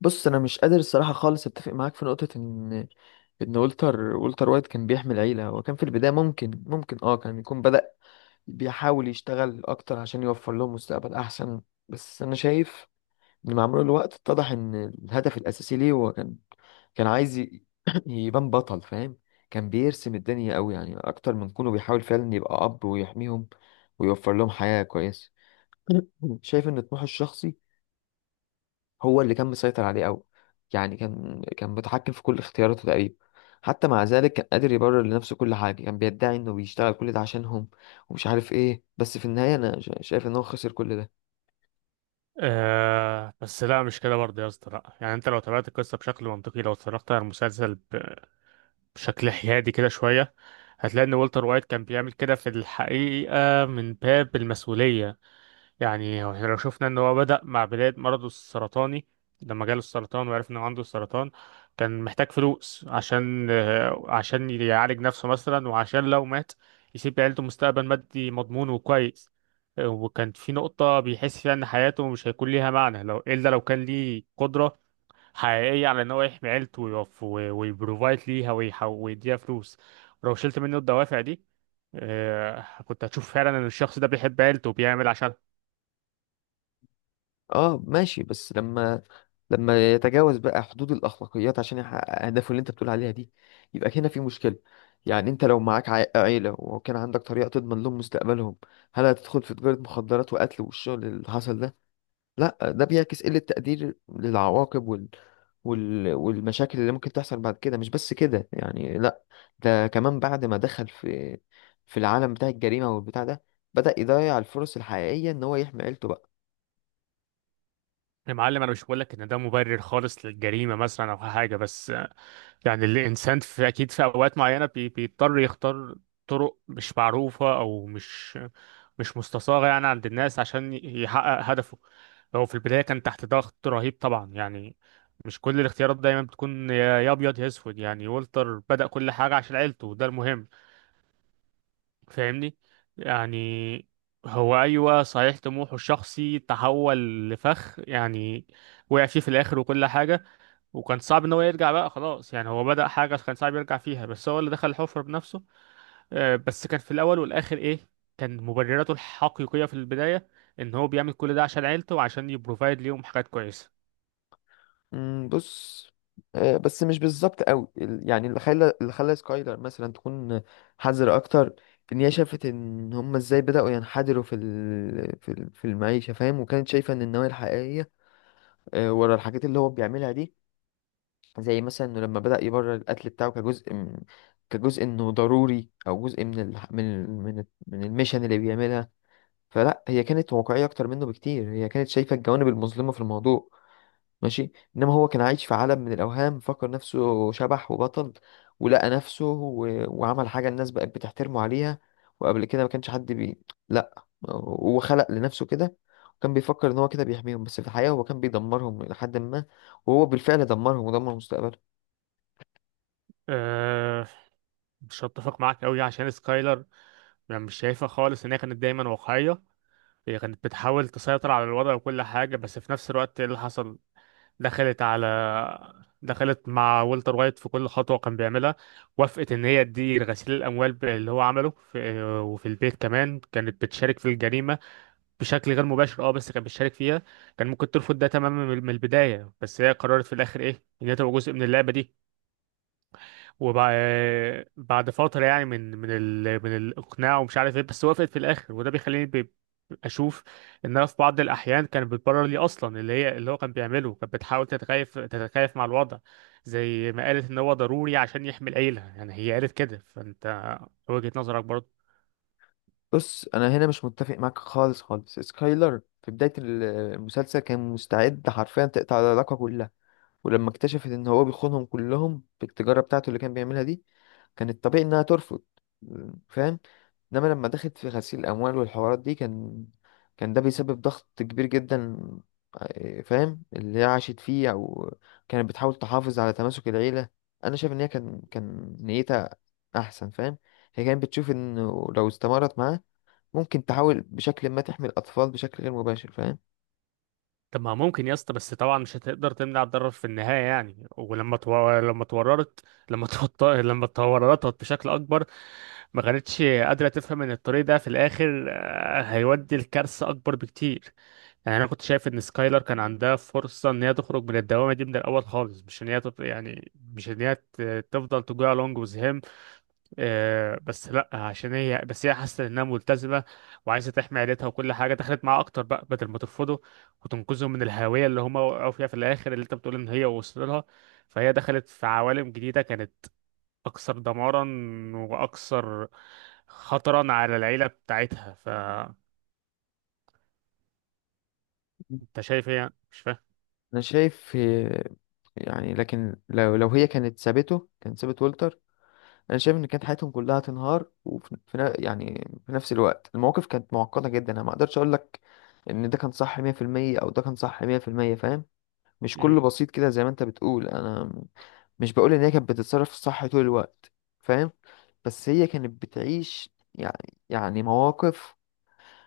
بص، انا مش قادر الصراحه خالص اتفق معاك في نقطه ان والتر وايت كان بيحمل عيله. هو كان في البدايه ممكن كان يكون بدأ بيحاول يشتغل اكتر عشان يوفر لهم مستقبل احسن. بس انا شايف ان مع مرور الوقت اتضح ان الهدف الاساسي ليه هو كان عايز يبان بطل، فاهم. كان بيرسم الدنيا قوي، يعني اكتر من كونه بيحاول فعلا يبقى اب ويحميهم ويوفر لهم حياه كويسه. شايف ان طموحه الشخصي هو اللي كان مسيطر عليه قوي. يعني كان متحكم في كل اختياراته تقريبا. حتى مع ذلك كان قادر يبرر لنفسه كل حاجة. كان بيدعي انه بيشتغل كل ده عشانهم ومش عارف ايه، بس في النهاية انا شايف ان هو خسر كل ده. آه، بس لا، مش كده برضه يا اسطى. لا يعني انت لو تابعت القصه بشكل منطقي، لو اتفرجت على المسلسل بشكل حيادي كده شويه، هتلاقي ان والتر وايت كان بيعمل كده في الحقيقه من باب المسؤوليه. يعني هو احنا لو شفنا ان هو بدأ مع بداية مرضه السرطاني، لما جاله السرطان وعرف انه عنده السرطان، كان محتاج فلوس عشان يعالج نفسه مثلا، وعشان لو مات يسيب لعيلته مستقبل مادي مضمون وكويس. وكان في نقطة بيحس فيها ان حياته مش هيكون ليها معنى لو، الا لو كان ليه قدرة حقيقية على ان هو يحمي عيلته ويقف ويبروفايد ليها، ويديها فلوس. ولو شلت منه الدوافع دي، كنت هتشوف فعلا ان الشخص ده بيحب عيلته وبيعمل عشانها. اه، ماشي، بس لما يتجاوز بقى حدود الأخلاقيات عشان يحقق أهدافه اللي أنت بتقول عليها دي، يبقى هنا في مشكلة. يعني أنت لو معاك عيلة وكان عندك طريقة تضمن لهم مستقبلهم، هل هتدخل في تجارة مخدرات وقتل والشغل اللي حصل ده؟ لا، ده بيعكس قلة تقدير للعواقب والمشاكل اللي ممكن تحصل بعد كده. مش بس كده يعني، لا، ده كمان بعد ما دخل في في العالم بتاع الجريمة والبتاع ده، بدأ يضيع الفرص الحقيقية ان هو يحمي عيلته بقى. يا معلم، انا مش بقول لك ان ده مبرر خالص للجريمه مثلا او حاجه، بس يعني الانسان اكيد في اوقات معينه بيضطر يختار طرق مش معروفه، او مش مستصاغه يعني عند الناس، عشان يحقق هدفه. هو في البدايه كان تحت ضغط رهيب طبعا يعني. مش كل الاختيارات دايما بتكون يا ابيض يا اسود. يعني والتر بدأ كل حاجه عشان عيلته، وده المهم. فاهمني؟ يعني هو، ايوه، صحيح طموحه الشخصي تحول لفخ، يعني وقع فيه في الاخر وكل حاجه، وكان صعب ان هو يرجع بقى خلاص، يعني هو بدأ حاجه كان صعب يرجع فيها، بس هو اللي دخل الحفره بنفسه. بس كان في الاول والاخر ايه؟ كان مبرراته الحقيقيه في البدايه ان هو بيعمل كل ده عشان عيلته، وعشان يبروفايد ليهم حاجات كويسه. مم، بص، آه، بس مش بالظبط قوي يعني اللي خلى سكايلر مثلا تكون حذرة اكتر. ان هي شافت ان هم ازاي بدأوا ينحدروا في المعيشة، فاهم. وكانت شايفة ان النوايا الحقيقية، آه، ورا الحاجات اللي هو بيعملها دي، زي مثلا انه لما بدأ يبرر القتل بتاعه كجزء انه ضروري او جزء من الميشن اللي بيعملها. فلا، هي كانت واقعية اكتر منه بكتير. هي كانت شايفة الجوانب المظلمة في الموضوع، ماشي. انما هو كان عايش في عالم من الاوهام، فكر نفسه شبح وبطل ولقى نفسه، وعمل حاجة الناس بقت بتحترمه عليها، وقبل كده ما كانش حد لا، هو خلق لنفسه كده. وكان بيفكر ان هو كده بيحميهم، بس في الحقيقة هو كان بيدمرهم لحد ما، وهو بالفعل دمرهم ودمر مستقبله. أه، مش هتفق معاك قوي عشان سكايلر. يعني مش شايفها خالص ان هي كانت دايما واقعيه. هي كانت بتحاول تسيطر على الوضع وكل حاجة، بس في نفس الوقت ايه اللي حصل؟ دخلت على دخلت مع والتر وايت في كل خطوة كان بيعملها. وافقت إن هي تدير غسيل الأموال اللي هو عمله وفي البيت كمان، كانت بتشارك في الجريمة بشكل غير مباشر، اه، بس كانت بتشارك فيها. كان ممكن ترفض ده تماما من البداية، بس هي قررت في الآخر إيه، إن هي تبقى جزء من اللعبة دي. وبعد فترة يعني من الإقناع ومش عارف إيه، بس وافقت في الآخر. وده بيخليني أشوف إن أنا في بعض الأحيان كانت بتبرر لي أصلا، اللي هو كان بيعمله، كانت بتحاول تتكيف مع الوضع. زي ما قالت إن هو ضروري عشان يحمي العيلة، يعني هي قالت كده، فأنت وجهة نظرك برضه. بص، انا هنا مش متفق معاك خالص خالص. سكايلر في بداية المسلسل كان مستعد حرفيا تقطع العلاقة كلها. ولما اكتشفت ان هو بيخونهم كلهم بالتجارة بتاعته اللي كان بيعملها دي، كان الطبيعي انها ترفض، فاهم. انما لما دخلت في غسيل الاموال والحوارات دي، كان ده بيسبب ضغط كبير جدا، آه، فاهم، اللي هي عاشت فيه. او كانت بتحاول تحافظ على تماسك العيلة. انا شايف ان هي كان نيتها احسن، فاهم. هي كانت بتشوف انه لو استمرت معاه، ممكن تحاول بشكل ما تحمي الأطفال بشكل غير مباشر، فاهم. طب ما ممكن يا اسطى، بس طبعا مش هتقدر تمنع الضرر في النهاية يعني. ولما تو... لما اتورطت لما لما اتورطت بشكل أكبر، ما كانتش قادرة تفهم إن الطريق ده في الآخر، هيودي لكارثة أكبر بكتير. يعني أنا كنت شايف إن سكايلر كان عندها فرصة إن هي تخرج من الدوامة دي من الأول خالص، مش إن هي تط... يعني مش إن هي ت- تفضل تجوع لونج وذ هيم. بس لا، عشان هي، بس هي حاسه انها ملتزمه وعايزه تحمي عيلتها وكل حاجه، دخلت معاه اكتر بقى بدل ما ترفضه وتنقذهم من الهاويه اللي هم وقعوا فيها في الاخر، اللي انت بتقول ان هي وصل لها. فهي دخلت في عوالم جديده كانت اكثر دمارا، واكثر خطرا على العيله بتاعتها. فانت شايف هي، مش فاهم. أنا شايف، آه، يعني لكن لو هي كانت سابته، كان سابت والتر. أنا شايف إن كانت حياتهم كلها تنهار. وفي يعني في نفس الوقت المواقف كانت معقدة جدا. أنا ما أقدرش أقول لك إن ده كان صح 100% أو ده كان صح 100%، فاهم. مش مم. كله بسيط كده زي ما أنت بتقول. أنا مش بقول إن هي كانت بتتصرف صح طول الوقت، فاهم. بس هي كانت بتعيش يعني يعني مواقف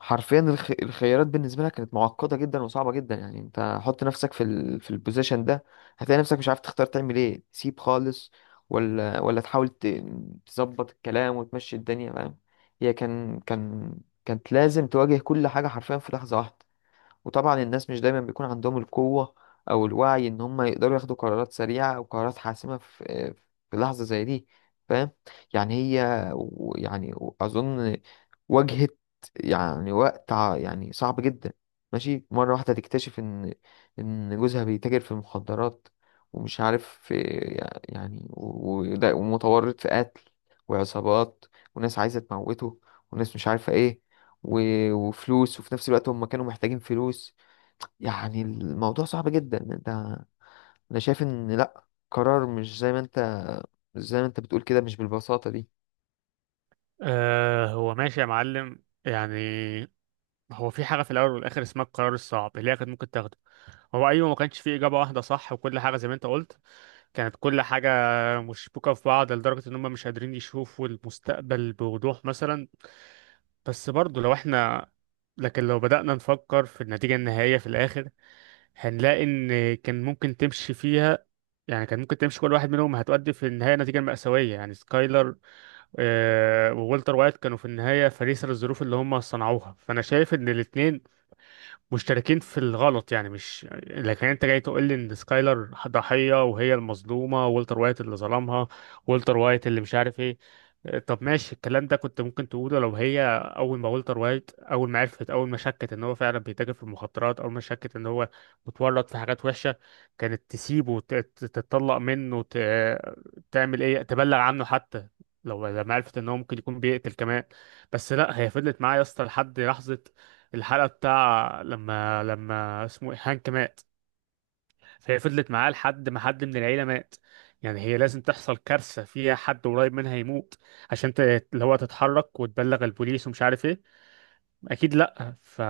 حرفيا. الخيارات بالنسبه لها كانت معقده جدا وصعبه جدا. يعني انت حط نفسك في البوزيشن ده، هتلاقي نفسك مش عارف تختار تعمل ايه، تسيب خالص ولا تحاول تظبط الكلام وتمشي الدنيا، فاهم. هي كانت لازم تواجه كل حاجه حرفيا في لحظه واحده. وطبعا الناس مش دايما بيكون عندهم القوة أو الوعي إن هم يقدروا ياخدوا قرارات سريعة أو قرارات حاسمة في في لحظة زي دي، فاهم. يعني هي يعني أظن واجهت يعني وقت يعني صعب جدا، ماشي. مرة واحدة تكتشف إن إن جوزها بيتاجر في المخدرات ومش عارف في، يعني ومتورط في قتل وعصابات وناس عايزة تموته وناس مش عارفة إيه، وفلوس، وفي نفس الوقت هم كانوا محتاجين فلوس. يعني الموضوع صعب جدا يعني انت. انا شايف ان لا، قرار مش زي ما انت، مش زي ما انت بتقول كده، مش بالبساطة دي. آه، هو ماشي يا معلم يعني. هو في حاجه في الاول والاخر اسمها القرار الصعب اللي هي كانت ممكن تاخده. هو ايوه، ما كانش فيه اجابه واحده صح وكل حاجه، زي ما انت قلت، كانت كل حاجه مشبوكه في بعض لدرجه ان هم مش قادرين يشوفوا المستقبل بوضوح مثلا. بس برضه لو احنا لكن لو بدأنا نفكر في النتيجه النهائيه في الاخر، هنلاقي ان كان ممكن تمشي فيها. يعني كان ممكن تمشي كل واحد منهم هتؤدي في النهايه نتيجه مأساويه. يعني سكايلر وولتر وايت كانوا في النهايه فريسه للظروف اللي هم صنعوها. فانا شايف ان الاثنين مشتركين في الغلط. يعني مش، لكن انت جاي تقول لي ان سكايلر ضحية وهي المظلومة، والتر وايت اللي ظلمها، والتر وايت اللي مش عارف ايه. اه، طب ماشي. الكلام ده كنت ممكن تقوله لو هي اول ما والتر وايت اول ما شكت ان هو فعلا بيتاجر في المخدرات، اول ما شكت ان هو متورط في حاجات وحشة، كانت تسيبه تتطلق منه، تعمل ايه، تبلغ عنه حتى، لو لما عرفت ان هو ممكن يكون بيقتل كمان. بس لا، هي فضلت معاه يا اسطى لحد لحظة الحلقة بتاع لما اسمه إيه؟ هانك مات. فهي فضلت معاه لحد ما حد من العيلة مات. يعني هي لازم تحصل كارثة فيها حد قريب منها يموت، عشان اللي هو تتحرك وتبلغ البوليس ومش عارف ايه، اكيد لا.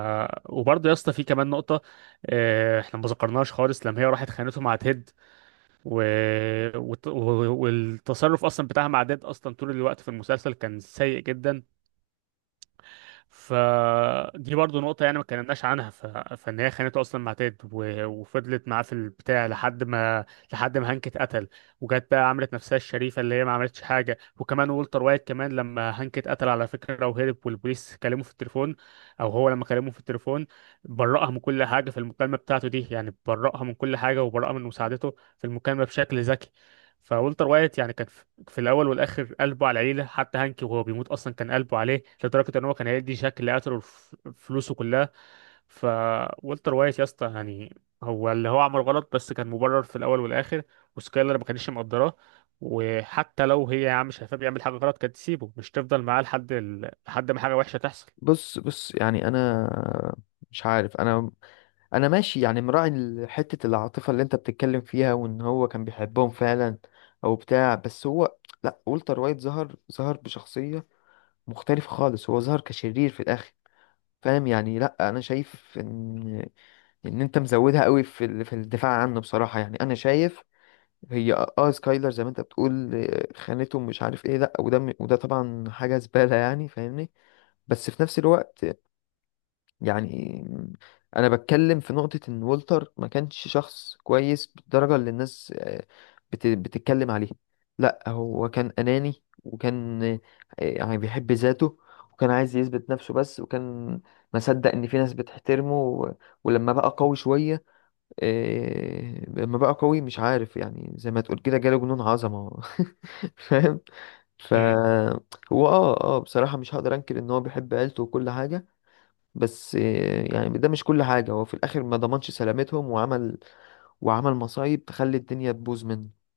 وبرضه يا اسطى في كمان نقطة احنا ما ذكرناهاش خالص، لما هي راحت خانته مع تيد و... وت- و... والتصرف اصلا بتاعها مع تيد، اصلا طول الوقت في المسلسل كان سيء جدا. فدي برضو نقطة يعني ما اتكلمناش عنها فإن هي خانته أصلا مع تيد وفضلت معاه في البتاع لحد ما هانك اتقتل. وجت بقى عملت نفسها الشريفة اللي هي ما عملتش حاجة. وكمان والتر وايت كمان لما هانك اتقتل، على فكرة، وهرب والبوليس كلمه في التليفون، أو هو لما كلمه في التليفون، برأها من كل حاجة في المكالمة بتاعته دي. يعني برأها من كل حاجة، وبرأها من مساعدته في المكالمة بشكل ذكي. فولتر وايت يعني كان في في الاول والاخر قلبه على العيله، حتى هانكي وهو بيموت اصلا كان قلبه عليه لدرجه ان هو كان هيدي جاك اللي قتله فلوسه كلها. فولتر وايت يا اسطى، يعني هو اللي هو عمل غلط بس كان مبرر في الاول والاخر. وسكايلر ما كانتش مقدراه. وحتى لو هي يا عم شايفاه بيعمل حاجه غلط، كانت تسيبه، مش تفضل معاه لحد لحد ما حاجه وحشه تحصل. بص بص، يعني انا مش عارف، انا، انا ماشي يعني مراعي حتة العاطفة اللي انت بتتكلم فيها وان هو كان بيحبهم فعلا او بتاع، بس هو، لا، والتر وايت ظهر بشخصية مختلفة خالص. هو ظهر كشرير في الاخر، فاهم. يعني لا، انا شايف ان ان انت مزودها قوي في الدفاع عنه بصراحة. يعني انا شايف هي اه، آه، سكايلر زي ما انت بتقول آه، خانته مش عارف ايه، لا، وده طبعا حاجه زباله يعني، فاهمني. بس في نفس الوقت، يعني انا بتكلم في نقطه ان والتر ما كانش شخص كويس بالدرجه اللي الناس آه، بتتكلم عليه. لا، هو كان اناني وكان آه، يعني بيحب ذاته وكان عايز يثبت نفسه بس. وكان مصدق ان في ناس بتحترمه ولما بقى قوي شويه، إيه، لما بقى قوي، مش عارف، يعني زي ما تقول كده جاله جنون عظمة. فاهم. ف هو اه اه بصراحة مش هقدر انكر ان هو بيحب عيلته وكل حاجة. بس إيه، يعني ده مش كل حاجة. هو في الاخر ما ضمنش سلامتهم، وعمل وعمل مصايب تخلي الدنيا تبوظ منه.